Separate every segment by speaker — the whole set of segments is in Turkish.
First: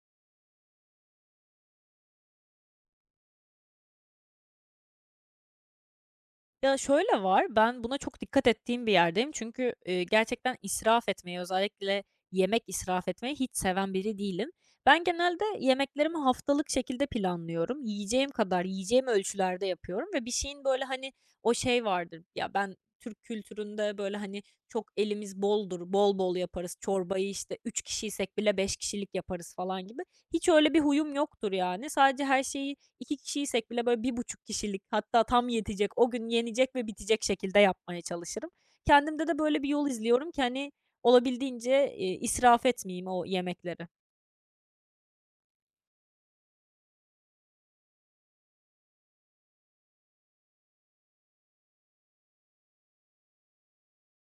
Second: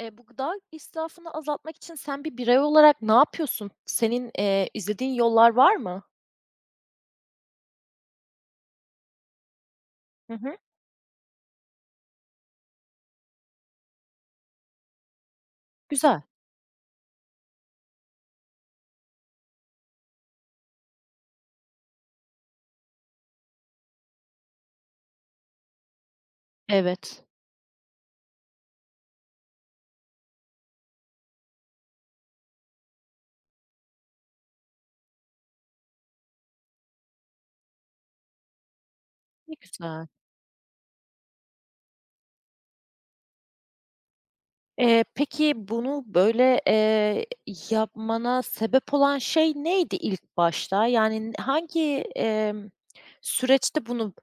Speaker 1: Bu gıda israfını azaltmak için sen bir birey olarak ne yapıyorsun? Senin, izlediğin yollar var mı?
Speaker 2: Ya, şöyle var, ben buna çok dikkat ettiğim bir yerdeyim. Çünkü,
Speaker 1: Hı
Speaker 2: gerçekten
Speaker 1: hı.
Speaker 2: israf etmeyi, özellikle yemek israf etmeyi hiç seven biri değilim. Ben genelde yemeklerimi
Speaker 1: Güzel.
Speaker 2: haftalık şekilde planlıyorum. Yiyeceğim kadar, yiyeceğim ölçülerde yapıyorum ve bir şeyin, böyle, hani, o şey vardır, ya, ben Türk kültüründe, böyle, hani, çok elimiz boldur, bol bol yaparız.
Speaker 1: Evet.
Speaker 2: Çorbayı, işte, 3 kişiysek bile 5 kişilik yaparız falan gibi. Hiç öyle bir huyum yoktur yani. Sadece her şeyi 2 kişiysek bile böyle 1,5 kişilik hatta tam yetecek, o gün yenecek ve bitecek şekilde yapmaya çalışırım. Kendimde de
Speaker 1: Ne
Speaker 2: böyle bir yol
Speaker 1: güzel.
Speaker 2: izliyorum ki hani olabildiğince, israf etmeyeyim o yemekleri.
Speaker 1: Peki bunu yapmana sebep olan şey neydi ilk başta? Yani emm, süreçte bunu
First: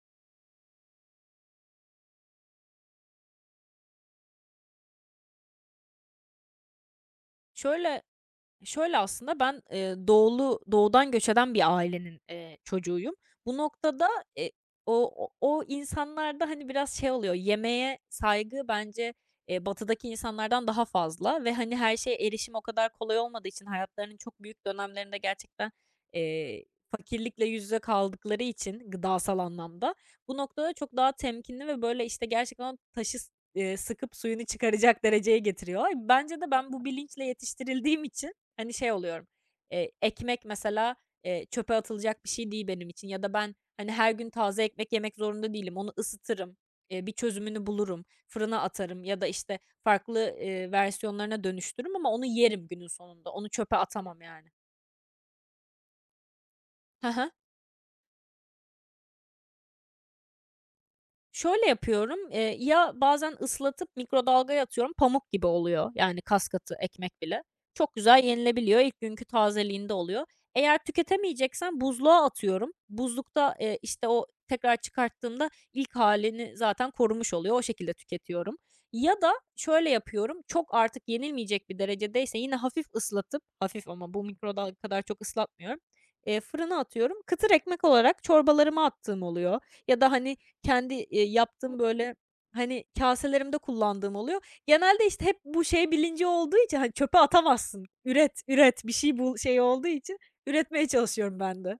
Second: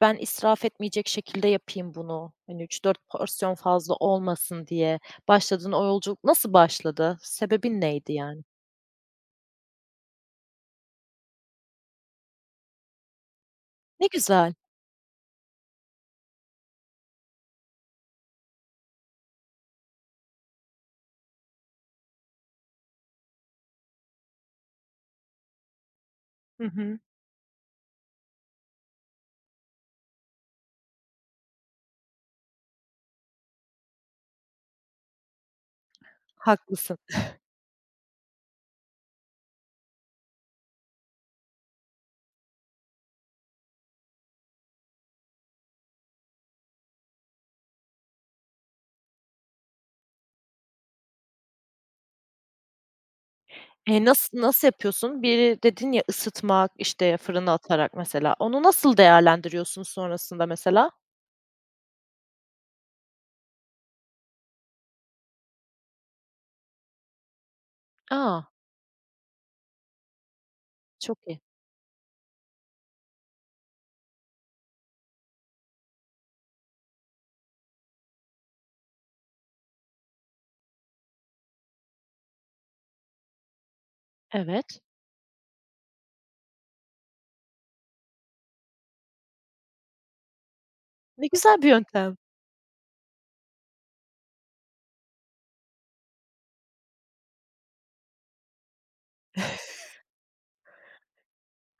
Speaker 1: ben israf etmeyecek şekilde yapayım bunu, hani, üç dört porsiyon fazla olmasın diye başladığın o yolculuk nasıl başladı? Sebebin
Speaker 2: Şöyle
Speaker 1: neydi yani?
Speaker 2: Şöyle aslında ben, doğudan göç eden bir ailenin, çocuğuyum. Bu
Speaker 1: Ne
Speaker 2: noktada, eee,
Speaker 1: güzel.
Speaker 2: o insanlarda, hani, biraz şey oluyor, yemeğe saygı bence, batıdaki insanlardan daha fazla ve, hani, her şeye erişim o kadar kolay olmadığı için hayatlarının çok büyük dönemlerinde gerçekten, eee,
Speaker 1: Hı hı.
Speaker 2: fakirlikle yüz yüze kaldıkları için gıdasal anlamda, bu noktada çok daha temkinli ve, böyle, işte, gerçekten o taşı s sıkıp suyunu çıkaracak dereceye getiriyor. Bence de ben bu
Speaker 1: Haklısın.
Speaker 2: bilinçle yetiştirildiğim için, hani, şey oluyorum, ekmek mesela, çöpe atılacak bir şey değil benim için ya da ben, hani, her gün taze ekmek yemek zorunda değilim. Onu ısıtırım, bir çözümünü bulurum, fırına atarım ya da, işte, farklı, versiyonlarına dönüştürürüm ama onu yerim günün sonunda. Onu çöpe
Speaker 1: Eee,
Speaker 2: atamam
Speaker 1: nasıl
Speaker 2: yani.
Speaker 1: nasıl yapıyorsun? Biri dedin ya ısıtmak, işte, fırına atarak mesela. Onu nasıl değerlendiriyorsun sonrasında mesela?
Speaker 2: Şöyle yapıyorum, ya bazen ıslatıp mikrodalgaya atıyorum, pamuk gibi oluyor, yani kas katı ekmek bile. Çok güzel
Speaker 1: A!
Speaker 2: yenilebiliyor, ilk günkü tazeliğinde oluyor. Eğer
Speaker 1: Çok iyi.
Speaker 2: tüketemeyeceksen buzluğa atıyorum. Buzlukta, işte, o tekrar çıkarttığımda ilk halini zaten korumuş oluyor. O şekilde tüketiyorum. Ya da şöyle yapıyorum, çok artık yenilmeyecek bir derecedeyse yine hafif ıslatıp, hafif ama bu mikrodalga
Speaker 1: Evet.
Speaker 2: kadar çok ıslatmıyorum, fırına atıyorum. Kıtır ekmek olarak çorbalarıma attığım oluyor ya da, hani, kendi,
Speaker 1: Ne güzel bir
Speaker 2: yaptığım, böyle,
Speaker 1: yöntem.
Speaker 2: hani, kaselerimde kullandığım oluyor. Genelde, işte, hep bu şey bilinci olduğu için, hani, çöpe atamazsın. Üret, üret, bir şey bul şeyi olduğu için üretmeye çalışıyorum ben de.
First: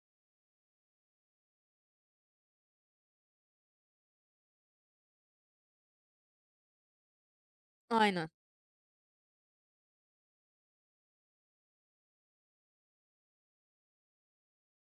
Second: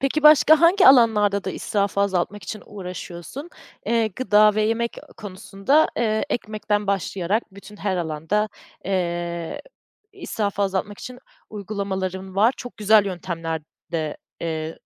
Speaker 1: Peki başka hangi alanlarda da israfı azaltmak için uğraşıyorsun? Gıda ve yemek konusunda, ekmekten başlayarak bütün her
Speaker 2: Aynen.
Speaker 1: alanda, eee, israfı azaltmak için uygulamaların var. Çok güzel yöntemler de,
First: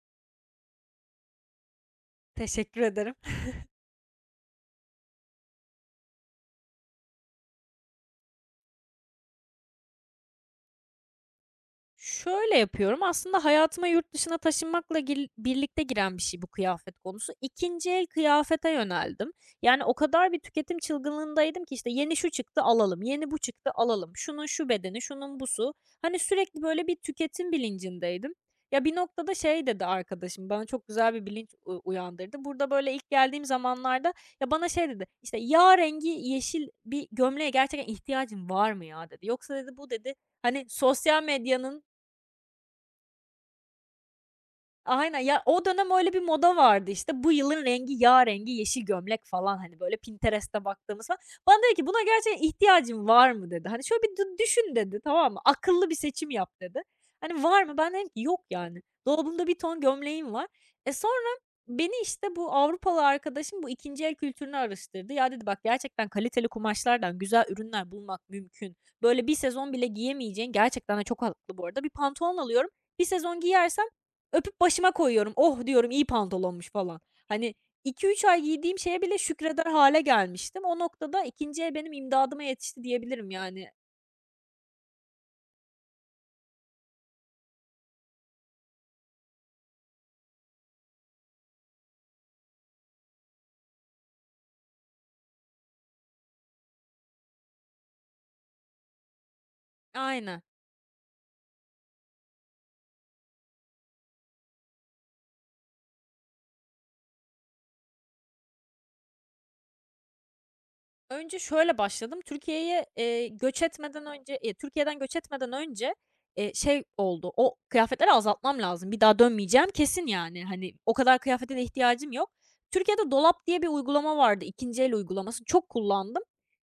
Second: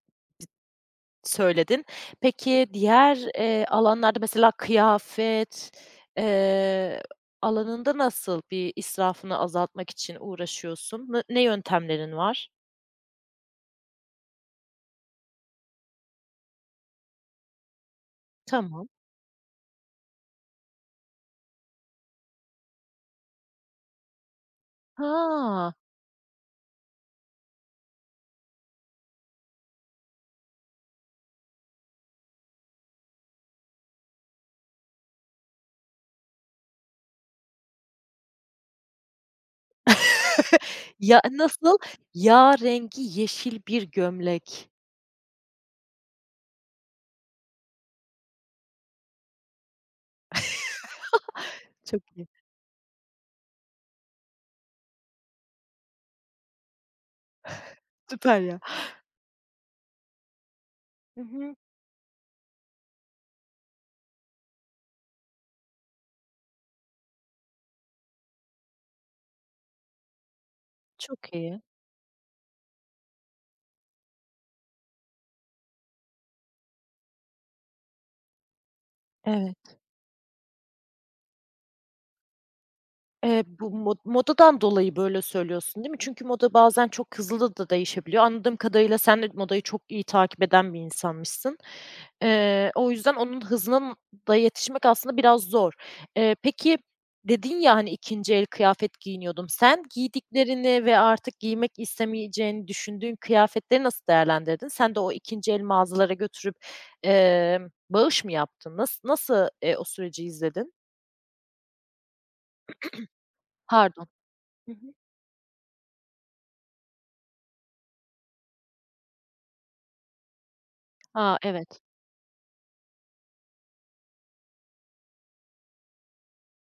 Speaker 1: söyledin. Peki
Speaker 2: Teşekkür ederim.
Speaker 1: diğer alanlarda mesela kıyafet, eee, alanında nasıl bir israfını azaltmak için uğraşıyorsun? Ne yöntemlerin var?
Speaker 2: Şöyle yapıyorum, aslında hayatıma yurt dışına taşınmakla birlikte giren bir şey bu kıyafet konusu. 2'nci el kıyafete
Speaker 1: Tamam.
Speaker 2: yöneldim. Yani o kadar bir tüketim çılgınlığındaydım ki işte yeni şu çıktı alalım, yeni bu çıktı alalım, şunun şu bedeni, şunun busu.
Speaker 1: Ha!
Speaker 2: Hani sürekli böyle bir tüketim bilincindeydim. Ya bir noktada şey dedi arkadaşım bana çok güzel bir bilinç uyandırdı. Burada böyle ilk geldiğim zamanlarda ya bana şey dedi işte yağ rengi yeşil bir gömleğe gerçekten ihtiyacın var mı ya dedi. Yoksa dedi bu dedi hani
Speaker 1: Ya,
Speaker 2: sosyal
Speaker 1: nasıl?
Speaker 2: medyanın
Speaker 1: Yağ rengi yeşil bir gömlek.
Speaker 2: aynen ya, o dönem öyle bir moda vardı, işte, bu yılın rengi yağ rengi, yeşil gömlek falan, hani, böyle Pinterest'te baktığımız falan. Bana dedi ki, "Buna
Speaker 1: Çok iyi.
Speaker 2: gerçekten ihtiyacın var mı?" dedi. Hani, "Şöyle bir düşün." dedi, tamam mı? "Akıllı bir seçim yap." dedi. Hani, "Var mı?" Ben dedim ki, "Yok
Speaker 1: Süper ya.
Speaker 2: yani." Dolabımda bir ton gömleğim var. E,
Speaker 1: Hı
Speaker 2: sonra
Speaker 1: hı.
Speaker 2: beni, işte, bu Avrupalı arkadaşım bu ikinci el kültürünü araştırdı. "Ya" dedi, "Bak gerçekten kaliteli kumaşlardan güzel ürünler bulmak mümkün. Böyle bir sezon bile giyemeyeceğin." Gerçekten de çok
Speaker 1: Çok
Speaker 2: haklı
Speaker 1: iyi.
Speaker 2: bu arada. "Bir pantolon alıyorum, bir sezon giyersem öpüp başıma koyuyorum. 'Oh!' diyorum, iyi pantolonmuş." falan. Hani iki üç ay giydiğim şeye bile
Speaker 1: Evet.
Speaker 2: şükreder hale gelmiştim. O noktada 2'nci el benim imdadıma yetişti diyebilirim
Speaker 1: Eee,
Speaker 2: yani.
Speaker 1: bu mod modadan dolayı böyle söylüyorsun, değil mi? Çünkü moda bazen çok hızlı da değişebiliyor. Anladığım kadarıyla sen de modayı çok iyi takip eden bir insanmışsın. O yüzden onun hızına da yetişmek aslında biraz zor. Peki, dedin ya, hani, 2'nci el kıyafet giyiniyordum. Sen
Speaker 2: Aynen.
Speaker 1: giydiklerini ve artık giymek istemeyeceğini düşündüğün kıyafetleri nasıl değerlendirdin? Sen de o 2'nci el mağazalara götürüp, bağış mı yaptın? Nasıl? Nasıl, o süreci izledin?
Speaker 2: Önce şöyle başladım. Türkiye'ye, göç etmeden
Speaker 1: Pardon.
Speaker 2: önce,
Speaker 1: Hı hı.
Speaker 2: Türkiye'den göç etmeden önce, şey oldu, o kıyafetleri azaltmam lazım. Bir daha dönmeyeceğim kesin yani. Hani o kadar
Speaker 1: A,
Speaker 2: kıyafete de
Speaker 1: evet.
Speaker 2: ihtiyacım yok. Türkiye'de Dolap diye bir uygulama vardı, 2'nci el uygulaması. Çok kullandım.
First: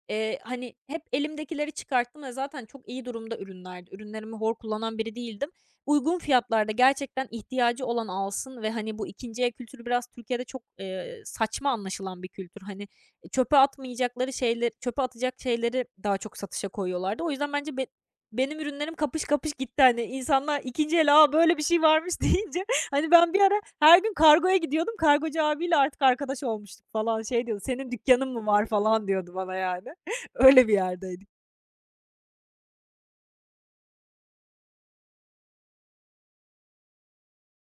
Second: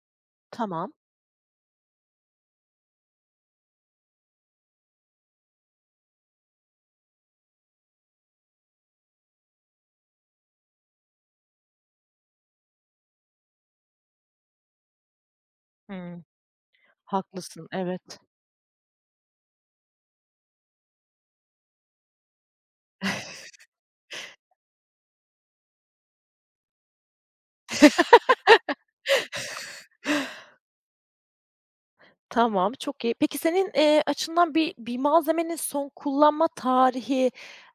Speaker 2: Hani,
Speaker 1: Tamam.
Speaker 2: hep elimdekileri çıkarttım ve zaten çok iyi durumda ürünlerdi. Ürünlerimi hor kullanan biri değildim. Uygun fiyatlarda gerçekten ihtiyacı olan alsın ve, hani, bu 2'nci el kültürü biraz Türkiye'de çok, saçma anlaşılan bir kültür. Hani, çöpe atmayacakları şeyleri çöpe atacak şeyleri daha
Speaker 1: Hımm.
Speaker 2: çok satışa koyuyorlardı. O yüzden
Speaker 1: Haklısın,
Speaker 2: bence
Speaker 1: evet.
Speaker 2: benim ürünlerim kapış kapış gitti. Hani, insanlar 2'nci el, "A, böyle bir şey varmış." deyince, hani, ben bir ara her gün kargoya gidiyordum. Kargocu abiyle artık arkadaş olmuştuk falan. Şey diyordu, "Senin dükkanın mı var?" falan diyordu bana yani. Öyle bir yerdeydik.
Speaker 1: Tamam, çok iyi. Peki senin, açından bir malzemenin son kullanma tarihi,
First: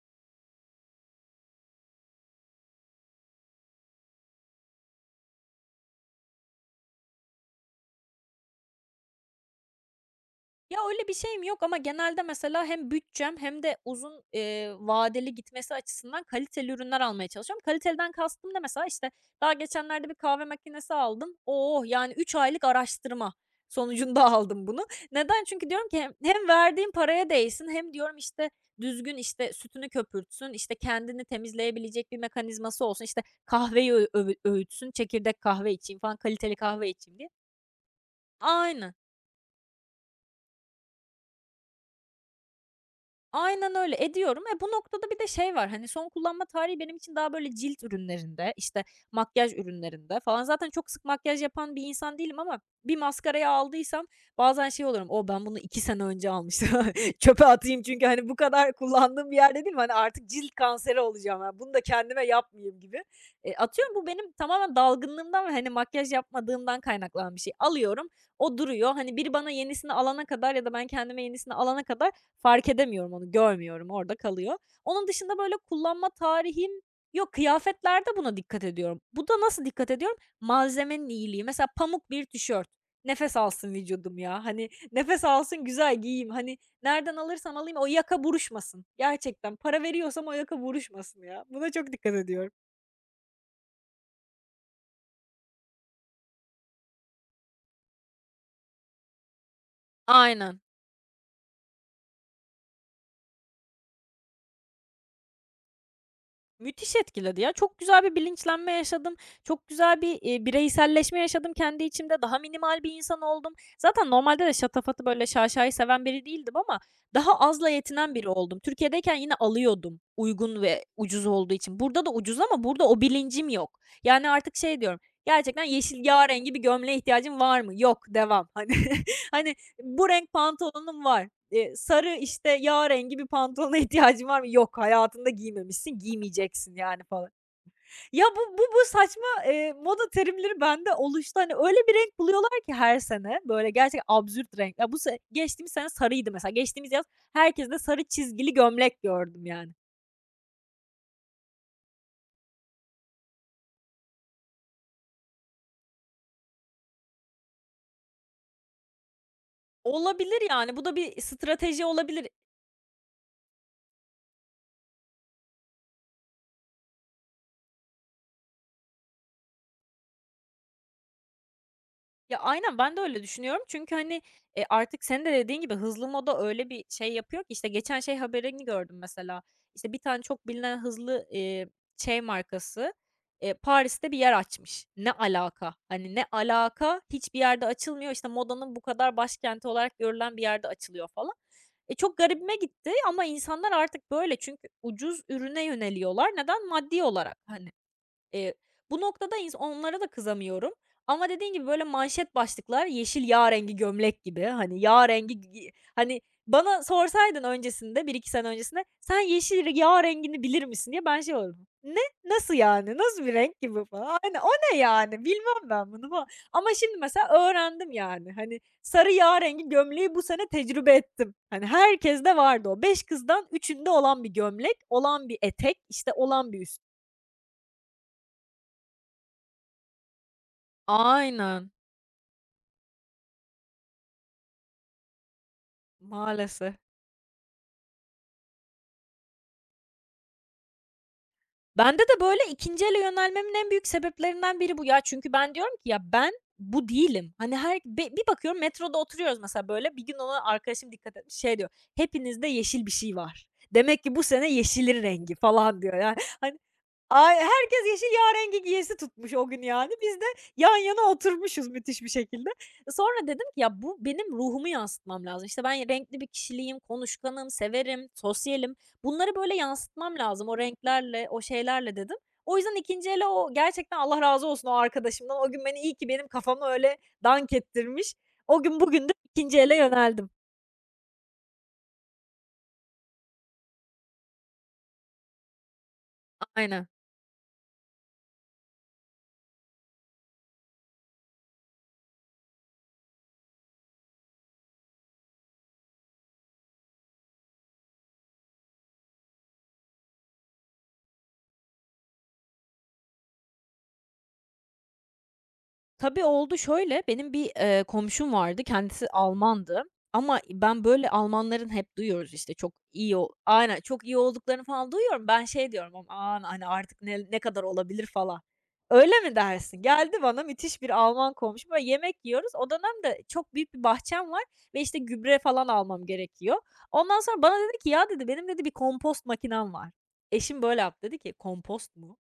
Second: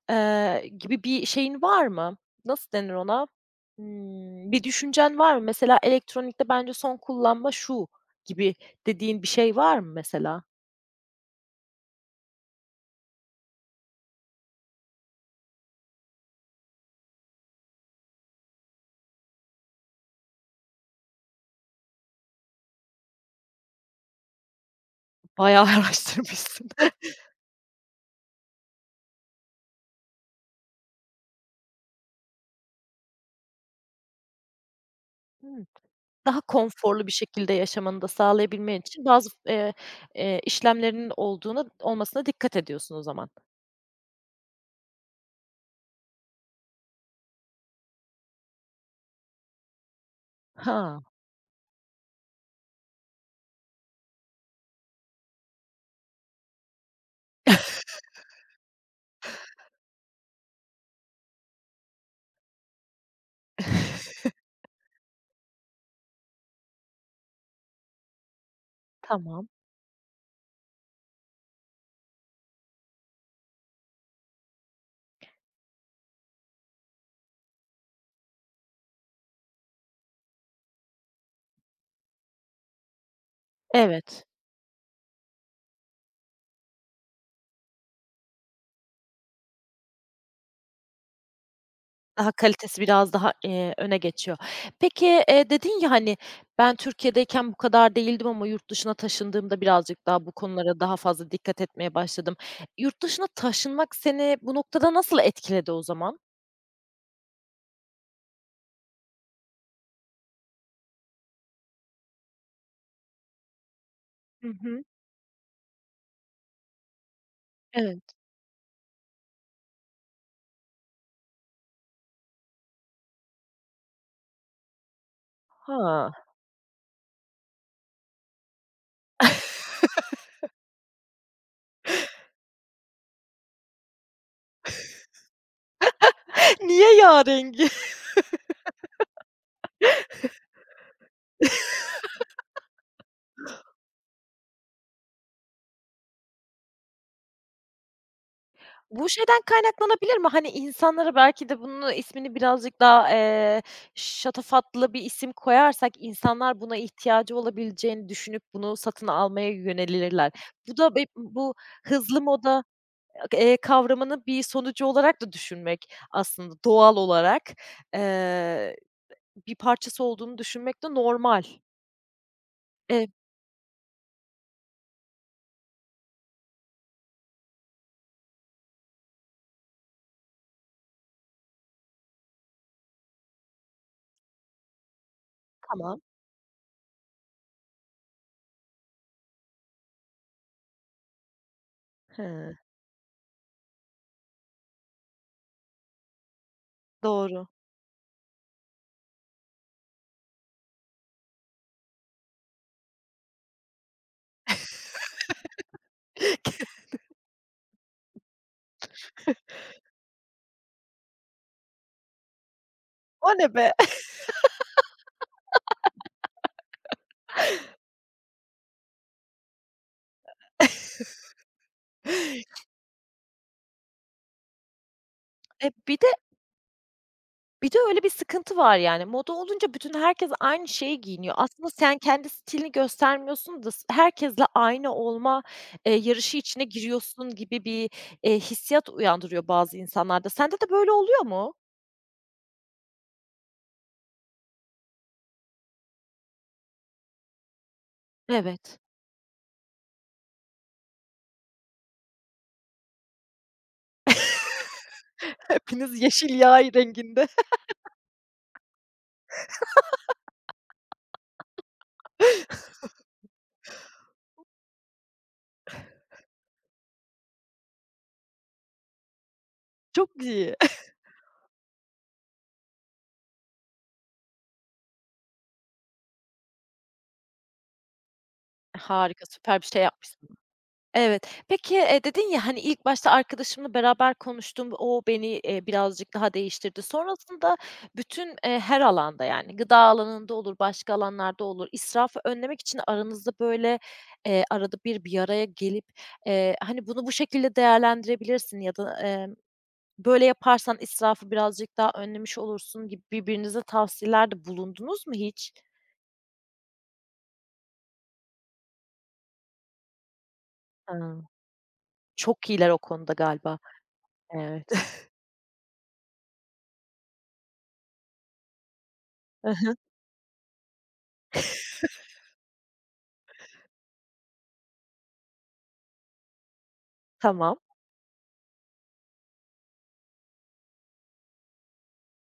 Speaker 1: gibi bir şeyin var mı? Nasıl denir ona? Hımm, bir düşüncen var mı? Mesela elektronikte bence son kullanma şu gibi dediğin bir şey var mı mesela?
Speaker 2: Ya, öyle bir şeyim yok ama genelde mesela hem bütçem hem de uzun, vadeli gitmesi açısından kaliteli ürünler almaya çalışıyorum. Kaliteliden kastım da mesela, işte, daha geçenlerde bir kahve makinesi aldım. Oh, yani 3 aylık araştırma sonucunda aldım bunu. Neden?
Speaker 1: Bayağı
Speaker 2: Çünkü diyorum ki hem
Speaker 1: araştırmışsın.
Speaker 2: verdiğim paraya değsin hem diyorum, işte, düzgün, işte, sütünü köpürtsün, işte, kendini temizleyebilecek bir mekanizması olsun, işte, kahveyi öğütsün, çekirdek
Speaker 1: Hımm.
Speaker 2: kahve içeyim falan,
Speaker 1: Daha
Speaker 2: kaliteli kahve
Speaker 1: konforlu bir
Speaker 2: içeyim diye.
Speaker 1: şekilde yaşamanı da sağlayabilmen
Speaker 2: Aynen.
Speaker 1: için bazı f işlemlerinin olmasına dikkat ediyorsun o zaman.
Speaker 2: Aynen öyle, ediyorum. E, bu noktada bir de şey var, hani, son kullanma tarihi benim için daha böyle cilt ürünlerinde, işte, makyaj ürünlerinde falan. Zaten çok
Speaker 1: Ha,
Speaker 2: sık makyaj yapan bir insan değilim ama bir maskarayı aldıysam bazen şey olurum, "O, ben bunu 2 sene önce almıştım. Çöpe atayım." Çünkü, hani, bu kadar kullandığım bir yerde değilim. Hani, artık cilt kanseri olacağım, yani, bunu da kendime yapmayayım gibi. E, atıyorum bu benim tamamen dalgınlığımdan ve, hani, makyaj yapmadığımdan kaynaklanan bir şey. Alıyorum, o duruyor. Hani, biri
Speaker 1: tamam.
Speaker 2: bana yenisini alana kadar ya da ben kendime yenisini alana kadar fark edemiyorum onu, görmüyorum, orada kalıyor. Onun dışında, böyle, kullanma tarihim yok. Kıyafetlerde buna dikkat ediyorum. Bu da nasıl dikkat ediyorum? Malzemenin iyiliği. Mesela pamuk bir tişört. Nefes alsın vücudum
Speaker 1: Evet,
Speaker 2: ya. Hani, nefes alsın, güzel giyeyim. Hani, nereden alırsam alayım o yaka buruşmasın. Gerçekten para veriyorsam o yaka buruşmasın ya. Buna çok dikkat
Speaker 1: daha
Speaker 2: ediyorum.
Speaker 1: kalitesi biraz daha, öne geçiyor. Peki, dedin ya, hani, "Ben Türkiye'deyken bu kadar değildim ama yurt dışına taşındığımda birazcık daha bu
Speaker 2: Aynen.
Speaker 1: konulara daha fazla dikkat etmeye başladım." Yurt dışına taşınmak seni bu noktada nasıl etkiledi o zaman?
Speaker 2: Müthiş etkiledi ya. Çok güzel bir bilinçlenme yaşadım. Çok güzel bir, bireyselleşme yaşadım kendi içimde. Daha minimal bir insan oldum. Zaten normalde
Speaker 1: Hı
Speaker 2: de
Speaker 1: hı.
Speaker 2: şatafatı, böyle, şaşayı seven biri değildim ama daha azla
Speaker 1: Evet.
Speaker 2: yetinen biri oldum. Türkiye'deyken yine alıyordum uygun ve ucuz olduğu için. Burada da ucuz ama burada o bilincim yok. Yani artık şey diyorum, gerçekten yeşil
Speaker 1: Ha.
Speaker 2: yağ rengi bir gömleğe ihtiyacın var mı? Yok, devam. Hani hani, bu renk pantolonum var. Sarı, işte, yağ rengi bir pantolona ihtiyacın var mı? Yok, hayatında giymemişsin, giymeyeceksin
Speaker 1: Niye
Speaker 2: yani falan.
Speaker 1: yârengi?
Speaker 2: Ya, bu bu bu saçma, moda terimleri bende oluştu. Hani, öyle bir renk buluyorlar ki her sene, böyle, gerçekten absürt renk. Ya, bu se geçtiğimiz sene sarıydı mesela. Geçtiğimiz yaz herkeste sarı çizgili gömlek
Speaker 1: Bu şeyden
Speaker 2: gördüm yani.
Speaker 1: kaynaklanabilir mi? Hani, insanlara belki de bunu ismini birazcık daha şatafatlı bir isim koyarsak insanlar buna ihtiyacı olabileceğini düşünüp bunu satın almaya yönelirler.
Speaker 2: Olabilir yani.
Speaker 1: Bu
Speaker 2: Bu da
Speaker 1: da be
Speaker 2: bir
Speaker 1: bu
Speaker 2: strateji
Speaker 1: hızlı
Speaker 2: olabilir.
Speaker 1: moda, kavramının bir sonucu olarak da düşünmek aslında doğal olarak, eee, bir parçası olduğunu düşünmek de normal.
Speaker 2: Ya, aynen, ben de
Speaker 1: E,
Speaker 2: öyle düşünüyorum. Çünkü, hani, artık senin de dediğin gibi hızlı moda öyle bir şey yapıyor ki, işte, geçen şey haberini gördüm mesela. İşte, bir tane çok bilinen hızlı, şey markası, Paris'te bir yer açmış. Ne alaka?
Speaker 1: tamam.
Speaker 2: Hani, ne alaka? Hiçbir yerde açılmıyor. İşte, modanın bu kadar başkenti olarak görülen bir yerde açılıyor falan. E, çok garibime
Speaker 1: He,
Speaker 2: gitti ama insanlar artık böyle çünkü ucuz ürüne yöneliyorlar. Neden? Maddi olarak,
Speaker 1: doğru.
Speaker 2: hani. Eee, bu noktada onlara da kızamıyorum ama dediğin gibi, böyle, manşet başlıklar yeşil yağ rengi gömlek gibi, hani, yağ rengi hani, bana sorsaydın öncesinde, bir iki sene öncesinde, "Sen yeşil yağ rengini bilir misin?" diye ben şey olurdum. "Ne? Nasıl yani? Nasıl bir
Speaker 1: O ne
Speaker 2: renk
Speaker 1: be?
Speaker 2: gibi falan." Aynen, "O ne yani? Bilmem ben bunu." falan. Ama şimdi mesela öğrendim yani. Hani, sarı yağ rengi gömleği bu sene tecrübe ettim. Hani, herkeste vardı o. 5 kızdan üçünde olan bir gömlek, olan bir
Speaker 1: E,
Speaker 2: etek,
Speaker 1: bir
Speaker 2: işte, olan bir üst.
Speaker 1: Bir de öyle bir sıkıntı var yani. Moda olunca bütün herkes aynı şeyi giyiniyor.
Speaker 2: Aynen.
Speaker 1: Aslında sen kendi stilini göstermiyorsun da s herkesle aynı olma, yarışı içine
Speaker 2: Maalesef.
Speaker 1: giriyorsun gibi bir, hissiyat uyandırıyor bazı insanlarda. Sende de böyle oluyor mu?
Speaker 2: Bende de böyle 2'nci ele yönelmemin en büyük sebeplerinden biri bu ya. Çünkü ben diyorum ki ya ben bu değilim. Hani her bir bakıyorum
Speaker 1: Evet.
Speaker 2: metroda oturuyoruz mesela böyle bir gün ona arkadaşım dikkat etmiş şey diyor. Hepinizde yeşil bir şey var. Demek ki bu sene yeşilin rengi falan diyor.
Speaker 1: Hepiniz
Speaker 2: Yani
Speaker 1: yeşil
Speaker 2: hani
Speaker 1: yay renginde.
Speaker 2: ay herkes yeşil yağ rengi giyesi tutmuş o gün yani. Biz de yan yana oturmuşuz müthiş bir şekilde. Sonra dedim ki ya bu benim ruhumu yansıtmam lazım. İşte ben renkli bir kişiliğim, konuşkanım, severim, sosyalim. Bunları böyle
Speaker 1: Çok
Speaker 2: yansıtmam lazım
Speaker 1: iyi.
Speaker 2: o renklerle, o şeylerle dedim. O yüzden 2. ele o gerçekten Allah razı olsun o arkadaşımdan. O gün beni iyi ki benim kafamı öyle dank ettirmiş. O gün bugündür
Speaker 1: Harika,
Speaker 2: 2.
Speaker 1: süper bir
Speaker 2: ele
Speaker 1: şey
Speaker 2: yöneldim.
Speaker 1: yapmışsın. Evet. Peki, dedin ya, hani, ilk başta arkadaşımla beraber konuştum, o beni, birazcık daha değiştirdi.
Speaker 2: Aynen.
Speaker 1: Sonrasında bütün, her alanda, yani, gıda alanında olur, başka alanlarda olur, israfı önlemek için aranızda, böyle, arada bir araya gelip, hani, bunu bu şekilde değerlendirebilirsin ya da, böyle yaparsan israfı birazcık daha önlemiş olursun gibi birbirinize tavsiyelerde bulundunuz mu hiç?
Speaker 2: Tabii, oldu şöyle, benim bir, komşum vardı, kendisi Almandı ama ben böyle
Speaker 1: Hıı.
Speaker 2: Almanların hep duyuyoruz,
Speaker 1: Çok
Speaker 2: işte,
Speaker 1: iyiler
Speaker 2: çok
Speaker 1: o konuda
Speaker 2: iyi o
Speaker 1: galiba.
Speaker 2: aynen, çok iyi olduklarını
Speaker 1: Evet.
Speaker 2: falan duyuyorum. Ben şey diyorum ama, "Aman, hani, artık ne kadar olabilir?" falan. Öyle mi dersin? Geldi bana müthiş bir Alman komşum, böyle yemek yiyoruz. O dönemde çok büyük bir bahçem var ve, işte, gübre falan almam gerekiyor. Ondan sonra bana
Speaker 1: Tamam.
Speaker 2: dedi ki, "Ya" dedi, "benim" dedi, "bir kompost makinem var." Eşim böyle yaptı, dedi ki, "Kompost mu?"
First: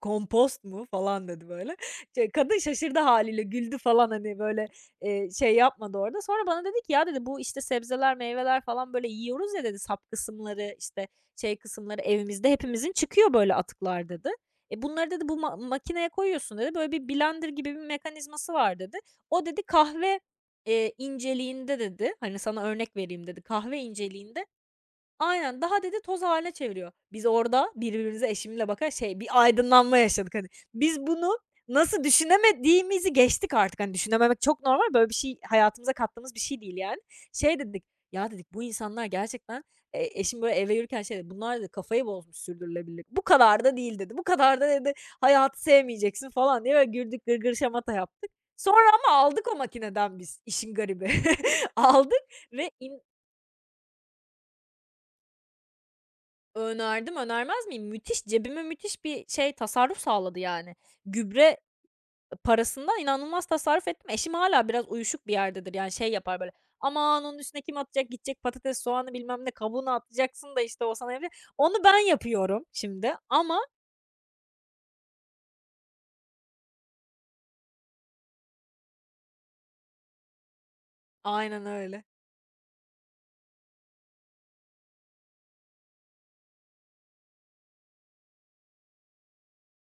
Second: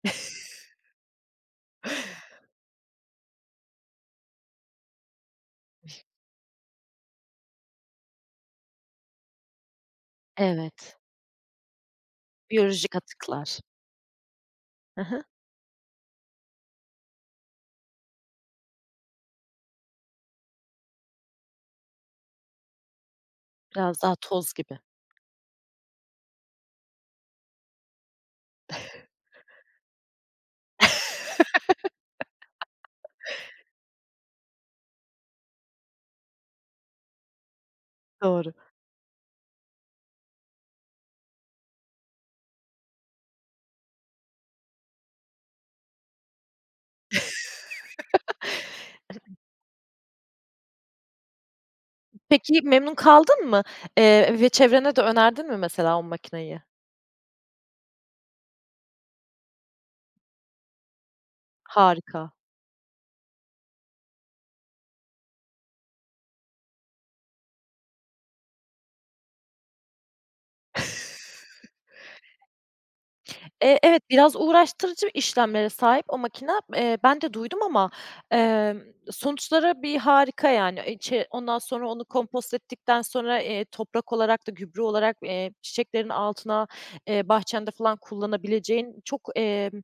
Speaker 2: "Kompost mu?" falan dedi böyle. Şey, kadın şaşırdı haliyle güldü falan, hani, böyle, şey yapmadı orada. Sonra bana dedi ki, "Ya" dedi, "Bu, işte, sebzeler, meyveler falan, böyle, yiyoruz ya" dedi, "Sap kısımları,
Speaker 1: Evet.
Speaker 2: işte, şey kısımları evimizde hepimizin
Speaker 1: Biyolojik
Speaker 2: çıkıyor böyle
Speaker 1: atıklar.
Speaker 2: atıklar" dedi. "E,
Speaker 1: Hı
Speaker 2: bunları"
Speaker 1: hı.
Speaker 2: dedi, "Bu makineye koyuyorsun" dedi. "Böyle bir blender gibi bir mekanizması var" dedi. "O" dedi, "Kahve, inceliğinde" dedi, hani, "Sana örnek vereyim" dedi, "Kahve
Speaker 1: Biraz daha
Speaker 2: inceliğinde."
Speaker 1: toz gibi.
Speaker 2: Aynen, daha dedi toz haline çeviriyor. Biz orada birbirimize eşimle bakar şey, bir aydınlanma yaşadık hani. Biz bunu nasıl düşünemediğimizi geçtik artık. Hani düşünememek çok normal. Böyle bir şey hayatımıza kattığımız bir şey değil yani. Şey dedik, "Ya" dedik,
Speaker 1: Doğru.
Speaker 2: "Bu insanlar gerçekten." Eşim böyle eve yürürken şey dedi, "Bunlar" dedi, "kafayı bozmuş sürdürülebilirlik. Bu kadar da değil" dedi. "Bu kadar da" dedi, "hayatı sevmeyeceksin" falan diye böyle güldük, gırgır şamata yaptık. Sonra ama aldık o makineden biz işin garibi. Aldık
Speaker 1: Peki
Speaker 2: ve
Speaker 1: memnun
Speaker 2: in
Speaker 1: kaldın mı? Ve çevrene de önerdin mi mesela o makineyi?
Speaker 2: Önerdim, önermez miyim? Müthiş, cebime müthiş bir şey, tasarruf sağladı yani. Gübre
Speaker 1: Harika.
Speaker 2: parasından inanılmaz tasarruf ettim. Eşim hala biraz uyuşuk bir yerdedir, yani, şey yapar böyle, "Aman, onun üstüne kim atacak? Gidecek patates, soğanı, bilmem ne, kabuğunu atacaksın da, işte, o sana" yapacak. Onu ben yapıyorum şimdi ama
Speaker 1: Evet, biraz uğraştırıcı işlemlere sahip o makine. Ben de duydum ama, emm, sonuçları bir harika yani. E, ondan
Speaker 2: aynen
Speaker 1: sonra
Speaker 2: öyle,
Speaker 1: onu kompost ettikten sonra, toprak olarak da gübre olarak, çiçeklerin altına, bahçende falan kullanabileceğin çok, emm.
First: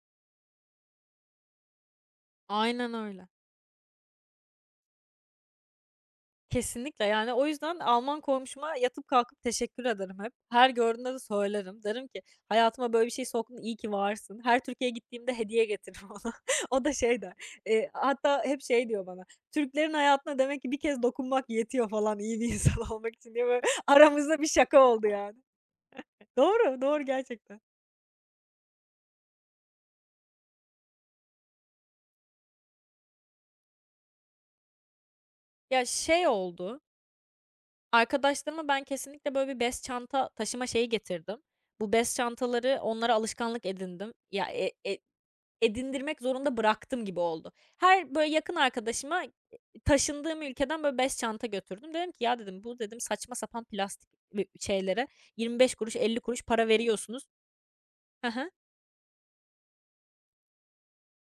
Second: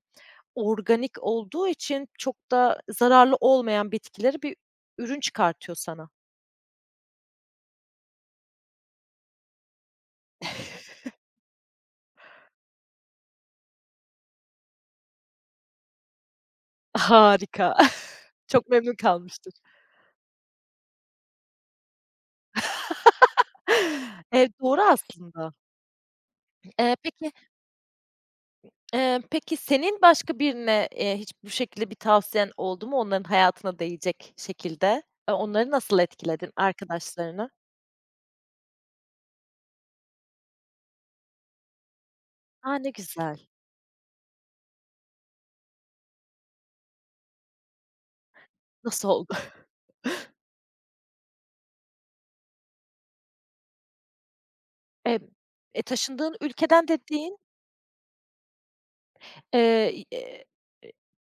Speaker 1: Organik olduğu için çok da
Speaker 2: aynen öyle.
Speaker 1: zararlı olmayan bitkileri bir ürün çıkartıyor sana.
Speaker 2: Kesinlikle, yani, o yüzden Alman komşuma yatıp kalkıp teşekkür ederim hep. Her gördüğümde de söylerim. Derim ki, "Hayatıma böyle bir şey soktun, iyi ki varsın." Her Türkiye'ye gittiğimde hediye getiririm ona. O da şey der,
Speaker 1: Harika.
Speaker 2: hatta hep
Speaker 1: Çok
Speaker 2: şey
Speaker 1: memnun
Speaker 2: diyor bana,
Speaker 1: kalmıştır.
Speaker 2: "Türklerin hayatına demek ki bir kez dokunmak yetiyor falan iyi bir insan olmak için." diye böyle aramızda bir şaka
Speaker 1: Doğru
Speaker 2: oldu yani.
Speaker 1: aslında.
Speaker 2: Doğru,
Speaker 1: Eee,
Speaker 2: doğru
Speaker 1: peki,
Speaker 2: gerçekten.
Speaker 1: eee, peki senin başka birine, hiç bu şekilde bir tavsiyen oldu mu onların hayatına değecek şekilde? E, onları
Speaker 2: Ya,
Speaker 1: nasıl
Speaker 2: şey
Speaker 1: etkiledin,
Speaker 2: oldu.
Speaker 1: arkadaşlarını?
Speaker 2: Arkadaşlarıma ben kesinlikle böyle bir bez çanta taşıma şeyi getirdim. Bu bez çantaları
Speaker 1: A, ne
Speaker 2: onlara
Speaker 1: güzel.
Speaker 2: alışkanlık edindim. Ya, edindirmek zorunda bıraktım gibi oldu. Her böyle yakın
Speaker 1: Nasıl
Speaker 2: arkadaşıma
Speaker 1: oldu?
Speaker 2: taşındığım ülkeden böyle bez çanta götürdüm. Dedim ki, "Ya" dedim, "Bu" dedim, "saçma sapan plastik, şeylere
Speaker 1: Emm,
Speaker 2: 25
Speaker 1: e,
Speaker 2: kuruş, 50
Speaker 1: taşındığın
Speaker 2: kuruş para
Speaker 1: ülkeden
Speaker 2: veriyorsunuz."
Speaker 1: dediğin. Eee, eee,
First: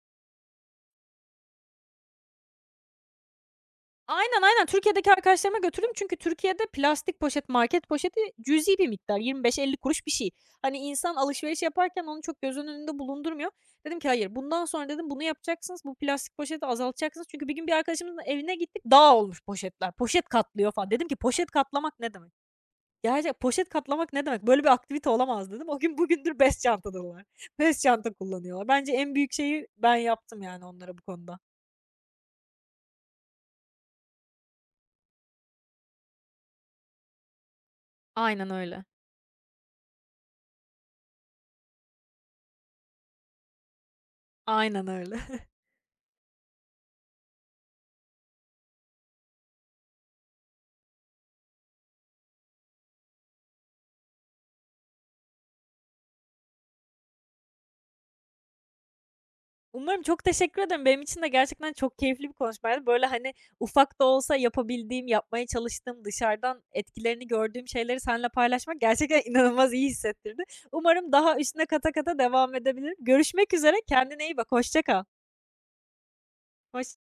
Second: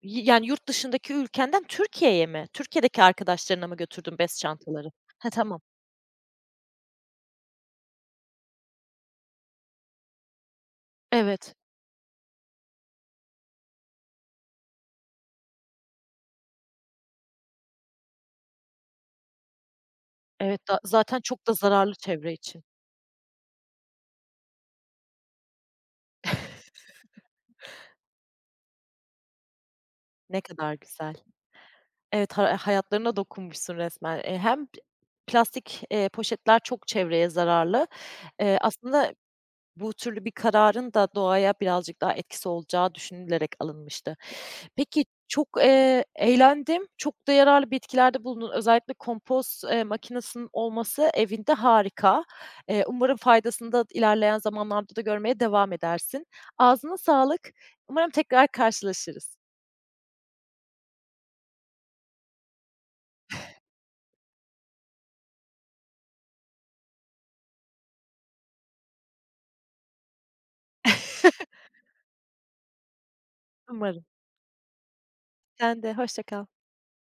Speaker 1: y Yani, yurt dışındaki ülkenden Türkiye'ye mi? Türkiye'deki arkadaşlarına mı götürdün bez
Speaker 2: Aynen, aynen.
Speaker 1: çantaları?
Speaker 2: Türkiye'deki
Speaker 1: He,
Speaker 2: arkadaşlarıma
Speaker 1: tamam.
Speaker 2: götürdüm çünkü Türkiye'de plastik poşet, market poşeti cüzi bir miktar, 25-50 kuruş bir şey. Hani insan
Speaker 1: Evet,
Speaker 2: alışveriş yaparken onu çok göz önünde bulundurmuyor. Dedim ki hayır bundan sonra dedim bunu yapacaksınız. Bu plastik poşeti azaltacaksınız. Çünkü bir gün bir arkadaşımızın evine gittik dağ olmuş poşetler. Poşet
Speaker 1: evet,
Speaker 2: katlıyor
Speaker 1: da
Speaker 2: falan. Dedim ki
Speaker 1: zaten çok
Speaker 2: poşet
Speaker 1: da
Speaker 2: katlamak
Speaker 1: zararlı
Speaker 2: ne demek?
Speaker 1: çevre için.
Speaker 2: Gerçek poşet katlamak ne demek? Böyle bir aktivite olamaz dedim. O gün bugündür bez çantadalar. Bez çanta kullanıyorlar. Bence en büyük şeyi ben yaptım
Speaker 1: Ne
Speaker 2: yani
Speaker 1: kadar
Speaker 2: onlara bu
Speaker 1: güzel.
Speaker 2: konuda.
Speaker 1: Evet, ha e, hayatlarına dokunmuşsun resmen. Hem plastik, poşetler çok çevreye zararlı.
Speaker 2: Aynen öyle.
Speaker 1: Aslında bu türlü bir kararın da doğaya birazcık daha etkisi olacağı düşünülerek alınmıştı.
Speaker 2: Aynen
Speaker 1: Peki,
Speaker 2: öyle.
Speaker 1: çok, eğlendim. Çok da yararlı bitkilerde bulundun. Özellikle kompost, makinesinin olması evinde harika. Umarım faydasını da ilerleyen zamanlarda da görmeye devam edersin. Ağzına sağlık. Umarım tekrar karşılaşırız.
Speaker 2: Umarım. Çok teşekkür ederim. Benim için de gerçekten çok keyifli bir konuşmaydı. Böyle, hani, ufak da olsa yapabildiğim, yapmaya çalıştığım, dışarıdan etkilerini gördüğüm şeyleri seninle paylaşmak gerçekten inanılmaz iyi hissettirdi. Umarım daha üstüne kata kata devam edebilirim. Görüşmek üzere.
Speaker 1: Umarım.
Speaker 2: Kendine iyi bak. Hoşça kal.
Speaker 1: Sen de hoşça kal.
Speaker 2: Hoş